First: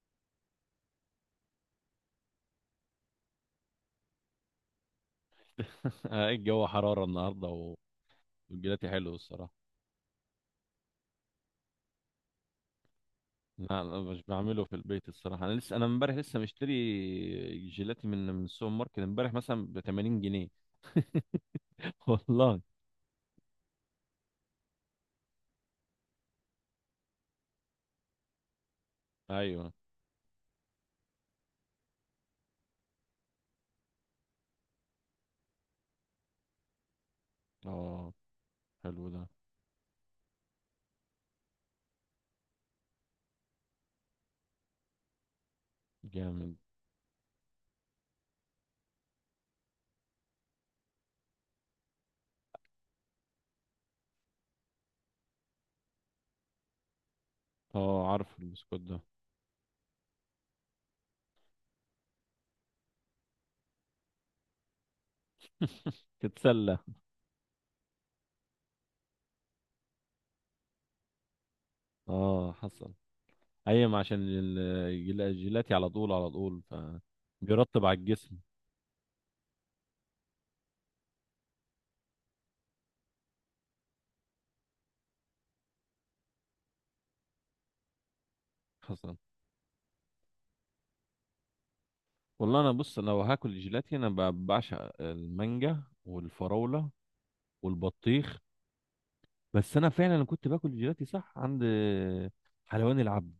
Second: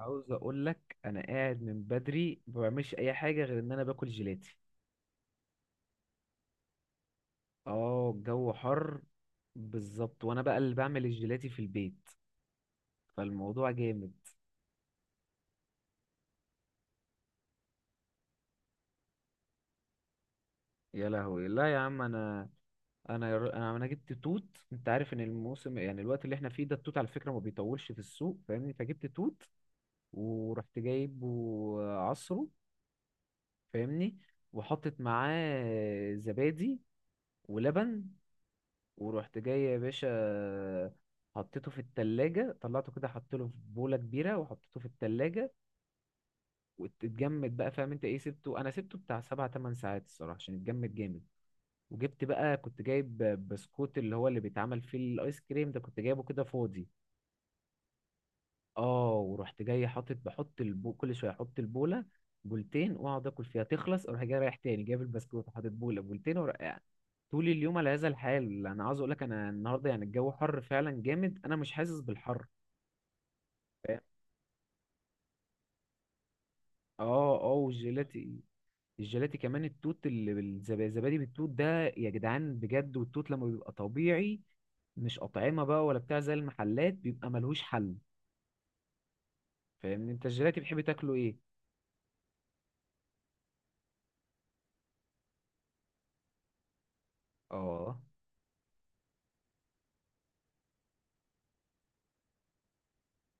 عاوز اقول لك انا قاعد من بدري، ما بعملش اي حاجه غير ان انا باكل جيلاتي. الجو حرارة النهاردة. اه، الجو والجيلاتي حر. حلو الصراحة. بالظبط، وانا بقى اللي بعمل الجيلاتي في البيت، فالموضوع لا لا، جامد. مش بعمله في البيت الصراحة. أنا امبارح لسه مشتري جيلاتي من السوبر ماركت امبارح، مثلا ب 80 جنيه. يا لهوي، لا يا عم. انا والله. انا جبت توت. انت عارف ان الموسم، يعني الوقت اللي احنا فيه ده، التوت على فكره ما بيطولش في السوق، فاهمني؟ فجبت توت. أيوه. ورحت جايب وعصره، فاهمني، وحطيت معاه زبادي ولبن. أه، حلو ده. ورحت جاي يا باشا، حطيته في التلاجة، طلعته كده، حطيته في بولة كبيرة وحطيته في التلاجة. جامد. واتجمد بقى، فاهم انت ايه؟ سبته، انا سبته بتاع سبع تمن ساعات الصراحة عشان اتجمد جامد. وجبت بقى، كنت جايب بسكوت، اللي هو اللي بيتعمل فيه الايس كريم ده، كنت جايبه كده فاضي. أه، عارف البسكوت ده. اه، ورحت جاي حاطط بحط البو، كل شويه احط البوله، بولتين، واقعد اكل فيها، تخلص اروح جاي رايح تاني جايب البسكوت وحاطط بوله بولتين ورقع. تتسلى. طول اليوم على هذا الحال. انا عاوز اقول لك انا النهارده يعني الجو حر فعلا جامد، انا مش حاسس بالحر. أه حصل أيام فاهم؟ عشان الجيلاتي على طول على طول، ف اه، اه، بيرطب على الجسم. والجيلاتي الجيلاتي كمان التوت اللي الزبادي بالتوت ده، يا جدعان بجد، والتوت لما بيبقى طبيعي، مش أطعمة بقى ولا بتاع زي المحلات، بيبقى ملهوش حل. حصل. فاهمني، انت الجيلاتي بتحب تاكله ايه؟ والله أنا بص، أنا لو هاكل جيلاتي أنا بعشق المانجا والفراولة اه، والبطيخ. بس انا فعلا كنت باكل جيلاتي صح عند حلواني العبد.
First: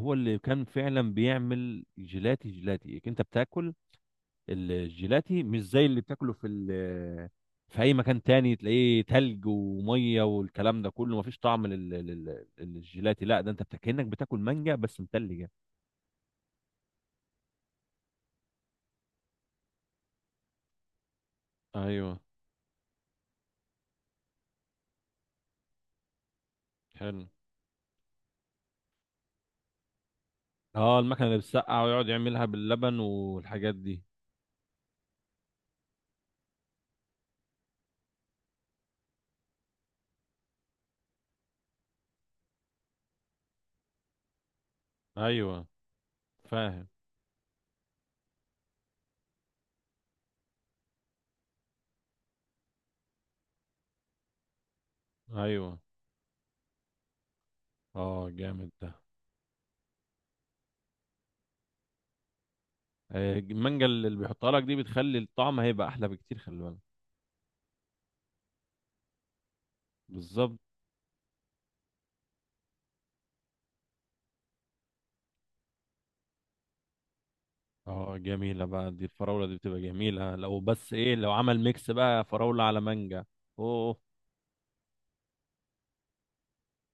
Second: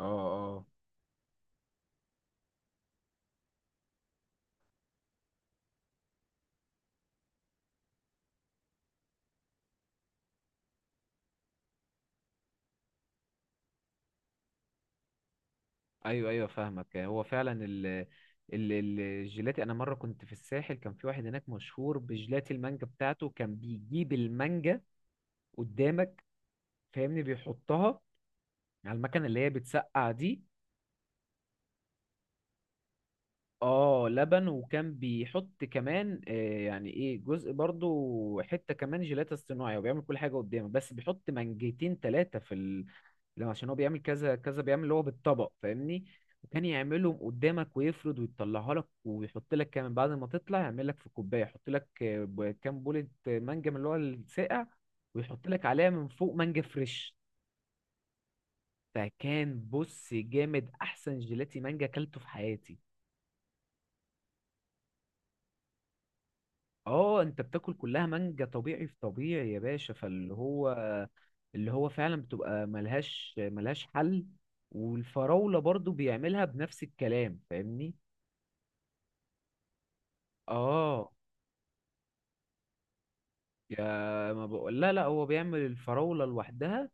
اه، اللي كان اه. فعلا بيعمل جيلاتي. جيلاتي انت بتاكل؟ الجيلاتي مش زي اللي بتاكله في اي مكان تاني، تلاقيه تلج وميه والكلام ده كله، مفيش طعم للجيلاتي. لا ده انت كأنك بتاكل مانجا بس متلجه. ايوه ايوه، فاهمك. هو فعلا الجيلاتي انا مره كنت في الساحل، كان في واحد هناك مشهور ايوه. بجيلاتي المانجا بتاعته، كان بيجيب المانجا قدامك، فاهمني، حلو. بيحطها على المكنه اللي هي بتسقع دي. اه المكنه اللي بتسقع، ويقعد يعملها باللبن والحاجات دي. اه لبن، وكان بيحط كمان يعني ايه، جزء برضو حتة كمان جيلاتة صناعي، وبيعمل كل حاجة قدامه، بس بيحط منجتين ثلاثة في ال... لو عشان هو بيعمل كذا كذا، بيعمل اللي هو بالطبق، ايوه فاهمني. وكان فاهم. يعملهم قدامك ويفرد ويطلعها لك، ويحط لك كمان بعد ما تطلع، يعمل لك في كوباية يحط لك كام بولة مانجا من اللي هو الساقع. ويحط لك ايوه. عليها من فوق مانجا فريش. اه جامد ده. فكان، بص، جامد، احسن جيلاتي مانجا اكلته في حياتي. المانجا اللي بيحطها لك دي بتخلي الطعم هيبقى احلى بكتير، خلي بالك. اه، انت بتاكل كلها مانجا طبيعي في طبيعي يا باشا، فاللي بالظبط. هو، اللي هو فعلا بتبقى ملهاش حل. والفراولة برضو بيعملها بنفس الكلام، فاهمني. اه جميله بقى دي، الفراوله دي بتبقى جميله. لو بس اه، ايه، لو عمل ميكس بقى فراوله على مانجا. اوه. يا ما بقول. لا لا، هو بيعمل الفراولة لوحدها.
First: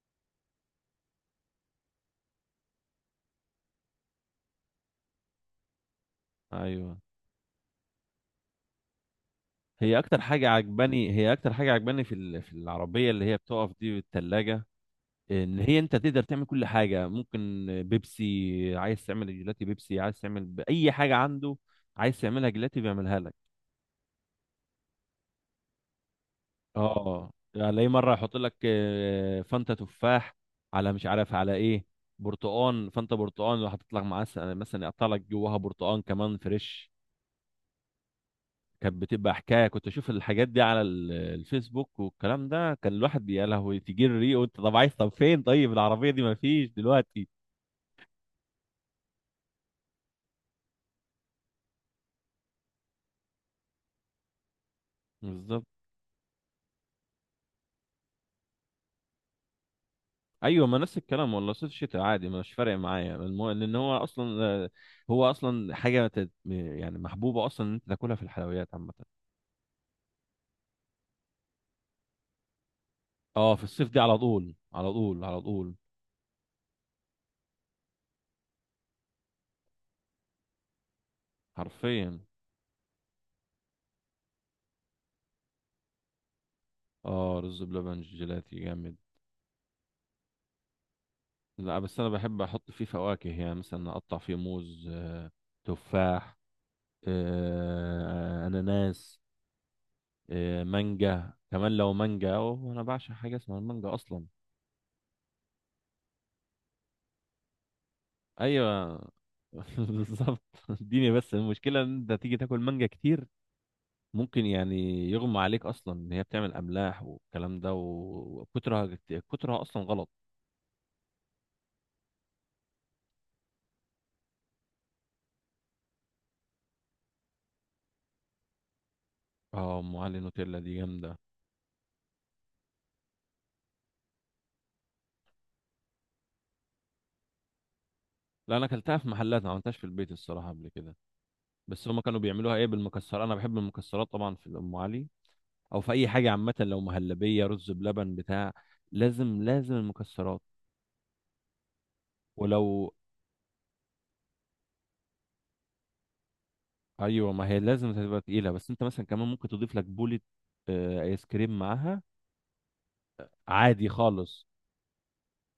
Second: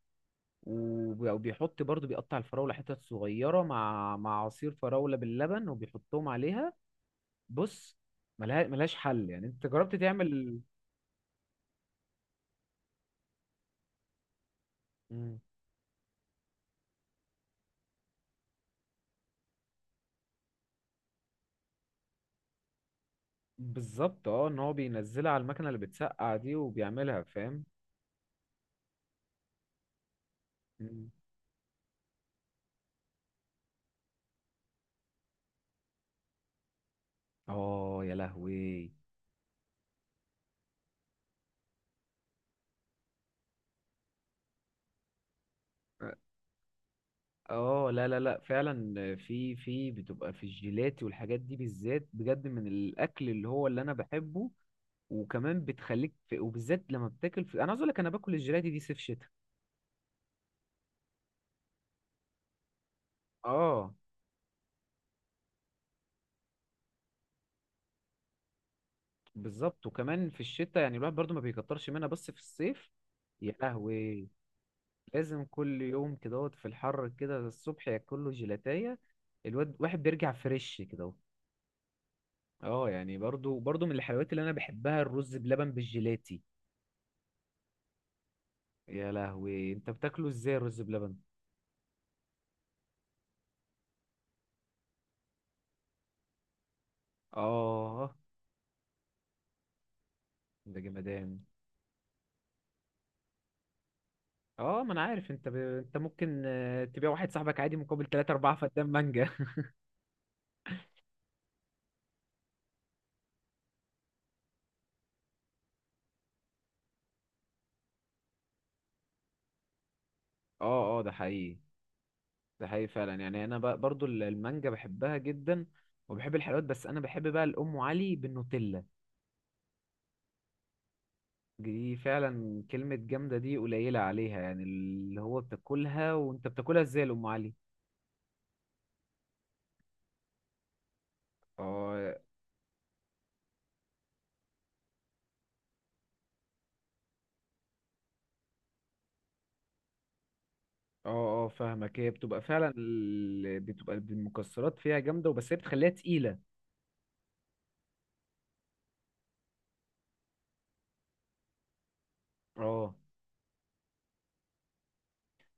وبيحط برضو، بيقطع الفراولة حتت صغيرة مع عصير فراولة باللبن، وبيحطهم عليها. ايوه. بص، ملهاش حل، يعني انت جربت تعمل؟ هي اكتر حاجه عجباني في العربيه اللي هي بتقف دي بالثلاجه، مم. ان هي انت تقدر تعمل كل حاجه ممكن. بيبسي عايز تعمل جيلاتي بيبسي، عايز تعمل اي حاجه عنده عايز تعملها جيلاتي، بيعملها لك. بالظبط، اه، ان هو بينزلها على المكنه اللي بتسقع دي وبيعملها، اه فاهم؟ هتلاقيه مره يحط لك فانتا تفاح، على مش مم. عارف على ايه. برتقان، فانتا برتقان. لو هتطلع معاه مثلا يقطع لك جواها برتقان كمان فريش. اه، يا لهوي، كانت بتبقى حكايه. كنت اشوف الحاجات دي على الفيسبوك والكلام ده، كان الواحد يا لهوي تيجي الريق. وانت طب عايز، طب فين طيب العربيه دي؟ ما فيش دلوقتي. اه، لا لا لا، فعلا في بتبقى في الجيلاتي والحاجات دي بالذات بجد من الاكل اللي هو اللي انا بحبه. بالظبط. وكمان بتخليك في، وبالذات لما بتاكل في، انا عاوز اقول لك انا باكل الجيلاتي دي صيف شتاء. ايوه ما نفس الكلام والله، صيف شتاء عادي، مش فارق معايا لان اه، هو اصلا حاجه يعني محبوبه اصلا، ان انت تاكلها في الحلويات عامه. بالظبط، وكمان في الشتاء يعني الواحد برضو ما بيكترش منها، بس في الصيف. يا اه في الصيف دي على لهوي، طول على طول على لازم طول. كل يوم كده في الحر كده الصبح ياكل له جيلاتية، الواد واحد بيرجع فريش كده. حرفيا. اه، يعني برضو من الحلويات اللي انا بحبها الرز بلبن بالجيلاتي. اه رز بلبن جيلاتي جامد. يا لهوي، انت بتاكله ازاي الرز بلبن؟ لا بس انا بحب احط فيه فواكه، يعني مثلا اقطع فيه موز، تفاح، اه، اناناس، ده جمدان. مانجا كمان. لو مانجا اوه، انا بعشق حاجه اسمها المانجا اصلا. اه، ما انا عارف، انت ب... انت ممكن تبيع واحد صاحبك عادي مقابل 3 4 فدان ايوه. مانجا. بالظبط. اديني. بس المشكله ان انت تيجي تاكل مانجا كتير، ممكن يعني يغمى عليك اصلا، ان هي بتعمل املاح والكلام ده. وكترها، كترها اصلا غلط. اه، اه، ده حقيقي، ده حقيقي فعلا، يعني انا بقى برضو المانجا بحبها جدا. وبحب الحلويات، بس انا بحب بقى الام علي بالنوتيلا. اه ام علي نوتيلا دي جامده. دي فعلا كلمة جامدة، دي قليلة عليها يعني اللي هو بتاكلها، وانت بتاكلها ازاي يا ام علي؟ لا انا اكلتها في محلات، ما عملتهاش في البيت الصراحه قبل كده. بس هما اه، كانوا بيعملوها ايه، بالمكسرات. انا بحب المكسرات طبعا في ام علي، او في اي حاجه عامه، لو مهلبيه رز بلبن بتاع، لازم لازم المكسرات. اه، اه، فاهمك، هي بتبقى فعلا ولو. بتبقى المكسرات فيها جامدة، وبس هي بتخليها تقيلة. ايوه ما هي لازم تبقى تقيله. بس انت مثلا كمان ممكن تضيف لك بوله ايس كريم معاها اه، عادي خالص.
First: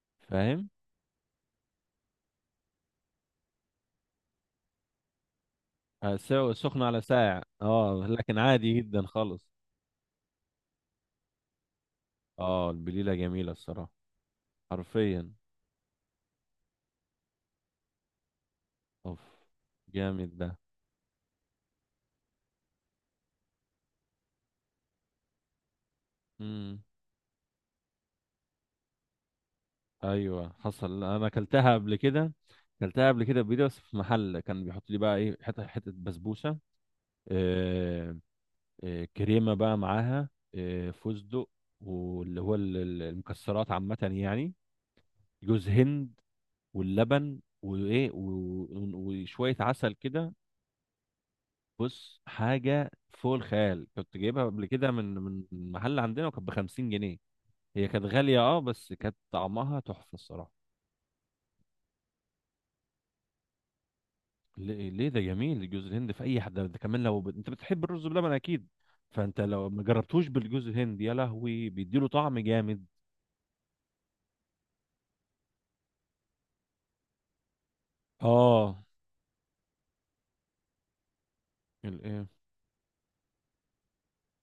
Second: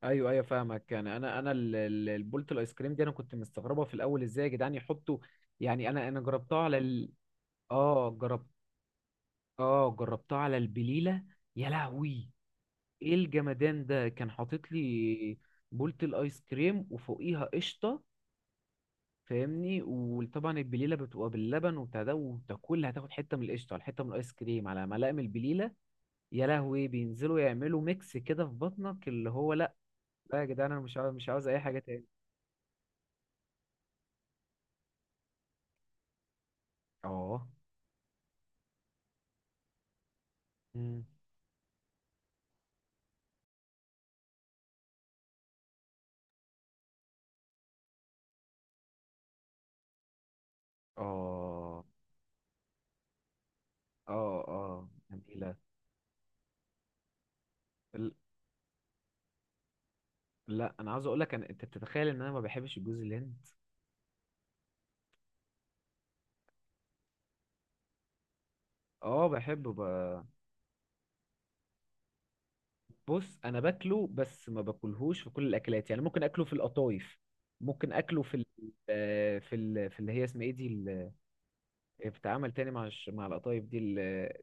ايوه ايوه، فاهم. فاهمك، يعني انا البولت الايس كريم دي انا كنت مستغربة في الاول ازاي يا جدعان يحطوا. يعني انا انا جربتها على سخنه على ال... ساعه، اه اه، لكن جربت، عادي جدا خالص. اه، جربتها على البليلة. يا لهوي، اه البليله ايه جميله الجمدان الصراحه. ده؟ كان حاطط حرفيا. لي بولت الايس كريم وفوقيها قشطة. اوف. فاهمني، جامد ده. وطبعا البليله بتبقى باللبن وبتاع ده، وتاكل هتاخد حته من القشطه على حته من الايس كريم على ملقه من البليله. يا امم. لهوي، بينزلوا يعملوا ميكس كده في بطنك اللي هو، لا لا يا ايوه جدعان، انا حصل، انا مش عاوز اي اكلتها حاجه قبل تاني. كده. اكلتها قبل كده بيدي. بس في محل كان بيحط لي بقى ايه، حته حته بسبوسه، اه، آه، كريمه بقى معاها، مم. فستق، واللي هو المكسرات عامه يعني، جوز هند، واللبن، وايه، وشويه عسل كده. اه، بص حاجه فوق الخيال. كنت اه، جايبها قبل اه، كده من جميله محل عندنا، وكانت ب 50 جنيه. هي كانت ال- غاليه، اه، بس كانت طعمها تحفه الصراحه. لا، انا عاوز اقول لك انا، انت بتتخيل ان انا ما بحبش الجوز الهند. ليه ليه، ده جميل جوز الهند في اي حد. ده كمان لو انت بتحب الرز بلبن اكيد، اه، فانت لو بحبه ب... ما جربتوش بالجوز الهند، يا لهوي بيديله طعم جامد. بص انا باكله بس ما باكلهوش في كل الاكلات، يعني ممكن اكله في القطايف. ممكن اكله في ال... اه. في ال... في اللي هي اسمها ايه دي، الايه؟ بتتعامل تاني مع الش... مع القطايف دي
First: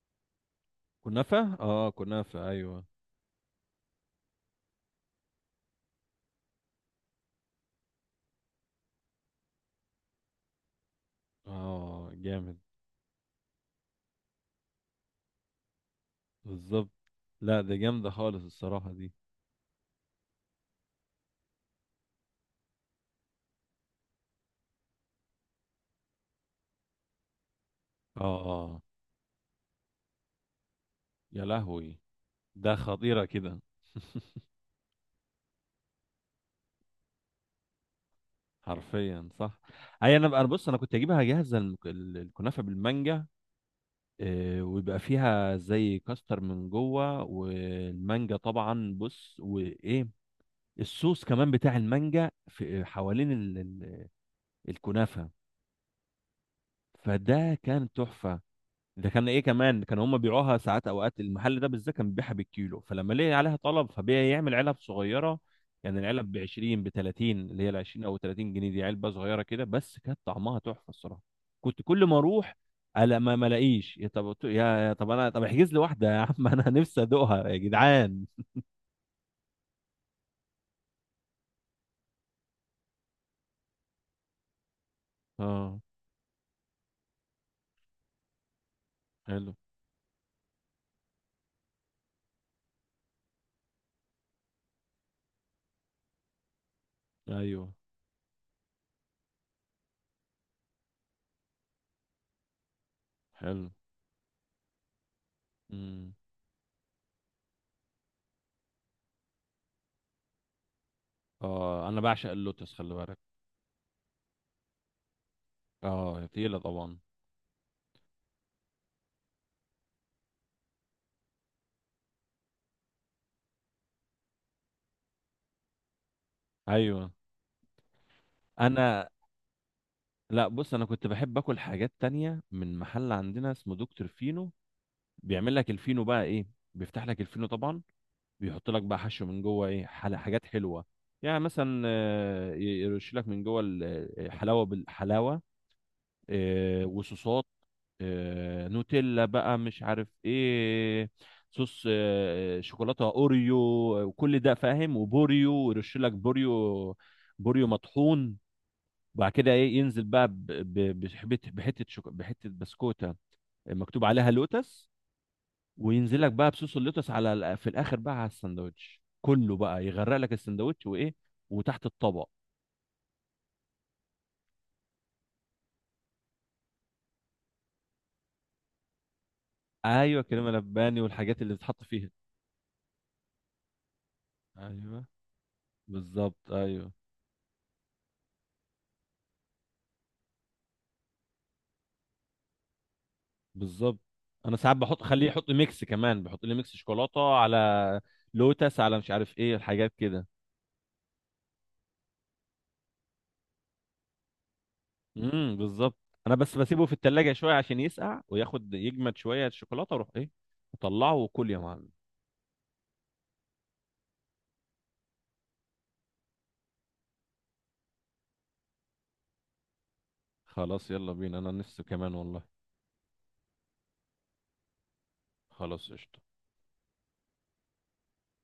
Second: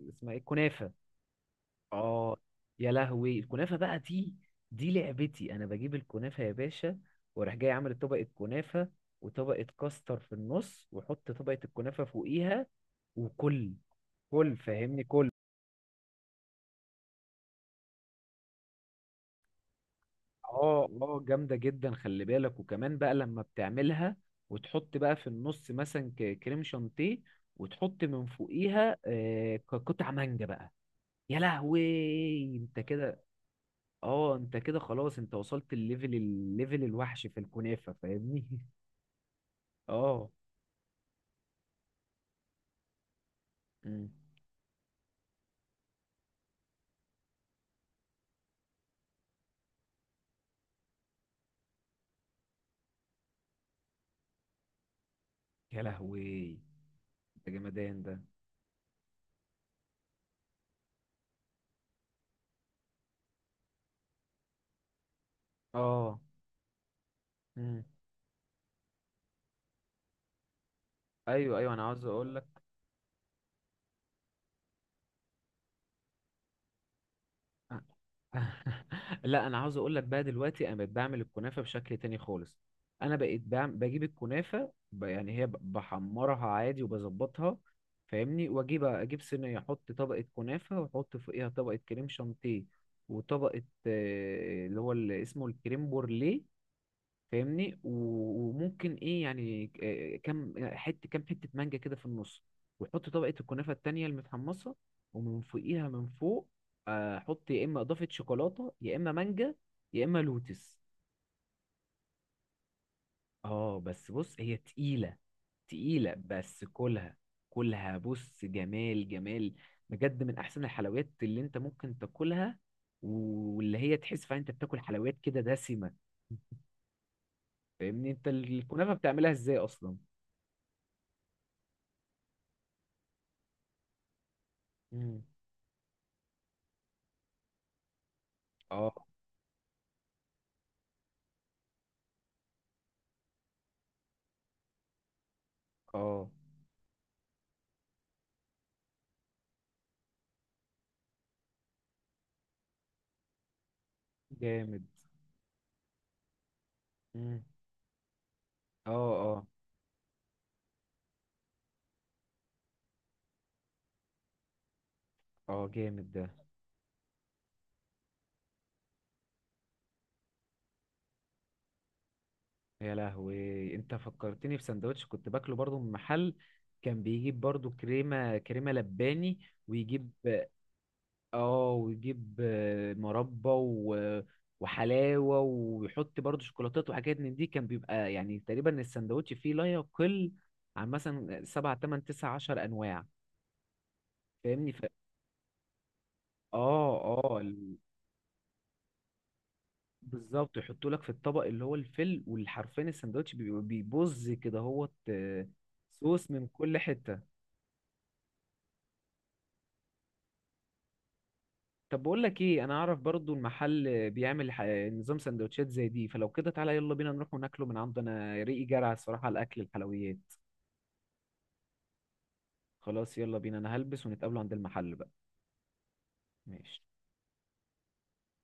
اللي اسمها ايه، الكنافه. كنافه. اه اه، كنافه ايوه. يا لهوي، الكنافه بقى دي، دي لعبتي، انا بجيب الكنافه يا باشا. واروح جاي عامل طبقه كنافه، وطبقه كاستر في النص، واحط طبقه الكنافه اه جامد. فوقيها، وكل، كل فاهمني كل. بالظبط. لا ده جامده خالص الصراحه دي. اه، اه، جامده جدا خلي بالك. وكمان بقى لما بتعملها، وتحط بقى في النص مثلا كريم شانتيه، وتحط اه من اه. فوقيها قطع مانجا بقى. يا يا لهوي. لهوي، ده انت كده، خطيره كده. اه، انت كده خلاص، انت وصلت الليفل الوحش في الكنافة، فاهمني. حرفيا صح. اي انا اه، انا بص انا كنت اجيبها جاهزه الكنافه بالمانجا، مم. ويبقى فيها زي كاستر من جوه، والمانجا طبعا. بص وايه، الصوص كمان بتاع المانجا في حوالين الكنافه. يا لهوي، انت فده كان جمدان ده. تحفه. ده كان ايه كمان، كان هم بيبيعوها ساعات اوقات. المحل ده بالذات كان بيبيعها بالكيلو، فلما لقي عليها طلب فبيعمل علب صغيره، يعني اه، العلب ب 20 ب 30، اللي هي ال مم. 20 او 30 جنيه دي، علبه صغيره كده، بس كانت طعمها تحفه الصراحه. ايوه ايوه، كنت انا كل عاوز ما اقول اروح الا ما الاقيش. يا طب، يا طب انا، طب احجز لي واحده يا عم. انا نفسي ادوقها يا لك. جدعان. لا، انا عاوز اقول لك بقى دلوقتي انا بقيت بعمل الكنافه بشكل تاني خالص. انا بقيت بعم... بجيب الكنافه ب... يعني هي اه بحمرها عادي وبظبطها. فاهمني، واجيب حلو. صينيه، احط طبقه كنافه، واحط فوقيها طبقه كريم شانتيه، وطبقه اللي هو اللي اسمه الكريم بورليه. ايوه فاهمني، و- وممكن ايه يعني، كام حته كام حته مانجا كده في النص، وحط طبقه حلو. الكنافه التانية المتحمصه، ومن فوقيها من امم. فوق حط، يا اما اضافه شوكولاته يا اما مانجا يا اما لوتس. اه انا بعشق اللوتس خلي بالك. اه، بس بص هي تقيله، تقيله اه تقيله بس طبعا. كلها، كلها بص، جمال جمال، بجد من احسن الحلويات اللي انت ممكن تاكلها، واللي هي تحس فعلا انت بتاكل حلويات كده دسمه. ايوه. فاهمني، انت الكنافه انا بتعملها ازاي اصلا؟ لا بص، انا كنت بحب اكل حاجات تانية من محل عندنا اسمه دكتور فينو. مم. بيعمل لك الفينو بقى ايه، بيفتح لك الفينو طبعا، بيحط لك اه، بقى حشو من جوه ايه، حاجات حلوه، يعني مثلا يرش لك من جوه الحلاوه بالحلاوه، اه، وصوصات، نوتيلا بقى مش عارف ايه، صوص شوكولاته، اوريو وكل ده جامد. فاهم، وبوريو، ويرش لك بوريو، مم. بوريو مطحون. اه، وبعد اه، كده ايه، ينزل بقى بحته بسكوته مكتوب عليها لوتس، اه، جامد وينزل ده. لك بقى بصوص اللوتس في الاخر بقى على السندوتش كله، بقى يغرق لك السندوتش وايه، وتحت الطبق. يا لهوي، انت فكرتني في سندوتش كنت باكله برضو من محل، كان بيجيب برضو كريمة لباني، ويجيب. ايوه كريمه لباني والحاجات اللي اه، بتتحط فيها. ويجيب مربى و... ايوه. وحلاوة، ويحط بالظبط برضو شوكولاتات ايوه. وحاجات من دي، كان بيبقى يعني تقريبا السندوتش فيه لا يقل عن مثلا سبعة تمن 19 أنواع. بالظبط. انا فاهمني، ساعات ف... بحط، خليه يحط ميكس كمان، بحط لي ميكس اه، شوكولاته اه، على لوتس، على مش عارف ايه الحاجات كده. بالظبط، يحطوا لك في الطبق اللي هو الفل والحرفين، السندوتش بيبقى بيبظ كده هوت، بالظبط. صوص انا من بس كل بسيبه في حتة. التلاجة شويه عشان يسقع وياخد يجمد شويه الشوكولاته، اروح ايه اطلعه، وكل يا معلم. طب بقول لك ايه؟ انا اعرف برضو المحل بيعمل نظام سندوتشات زي دي، فلو كده تعالى، يلا بينا نروح وناكله من عنده، انا ريقي جرى الصراحة على الاكل، الحلويات. خلاص يلا بينا، انا نفسي كمان والله. خلاص يلا بينا، انا هلبس ونتقابلوا عند المحل بقى. خلاص قشطة. ماشي.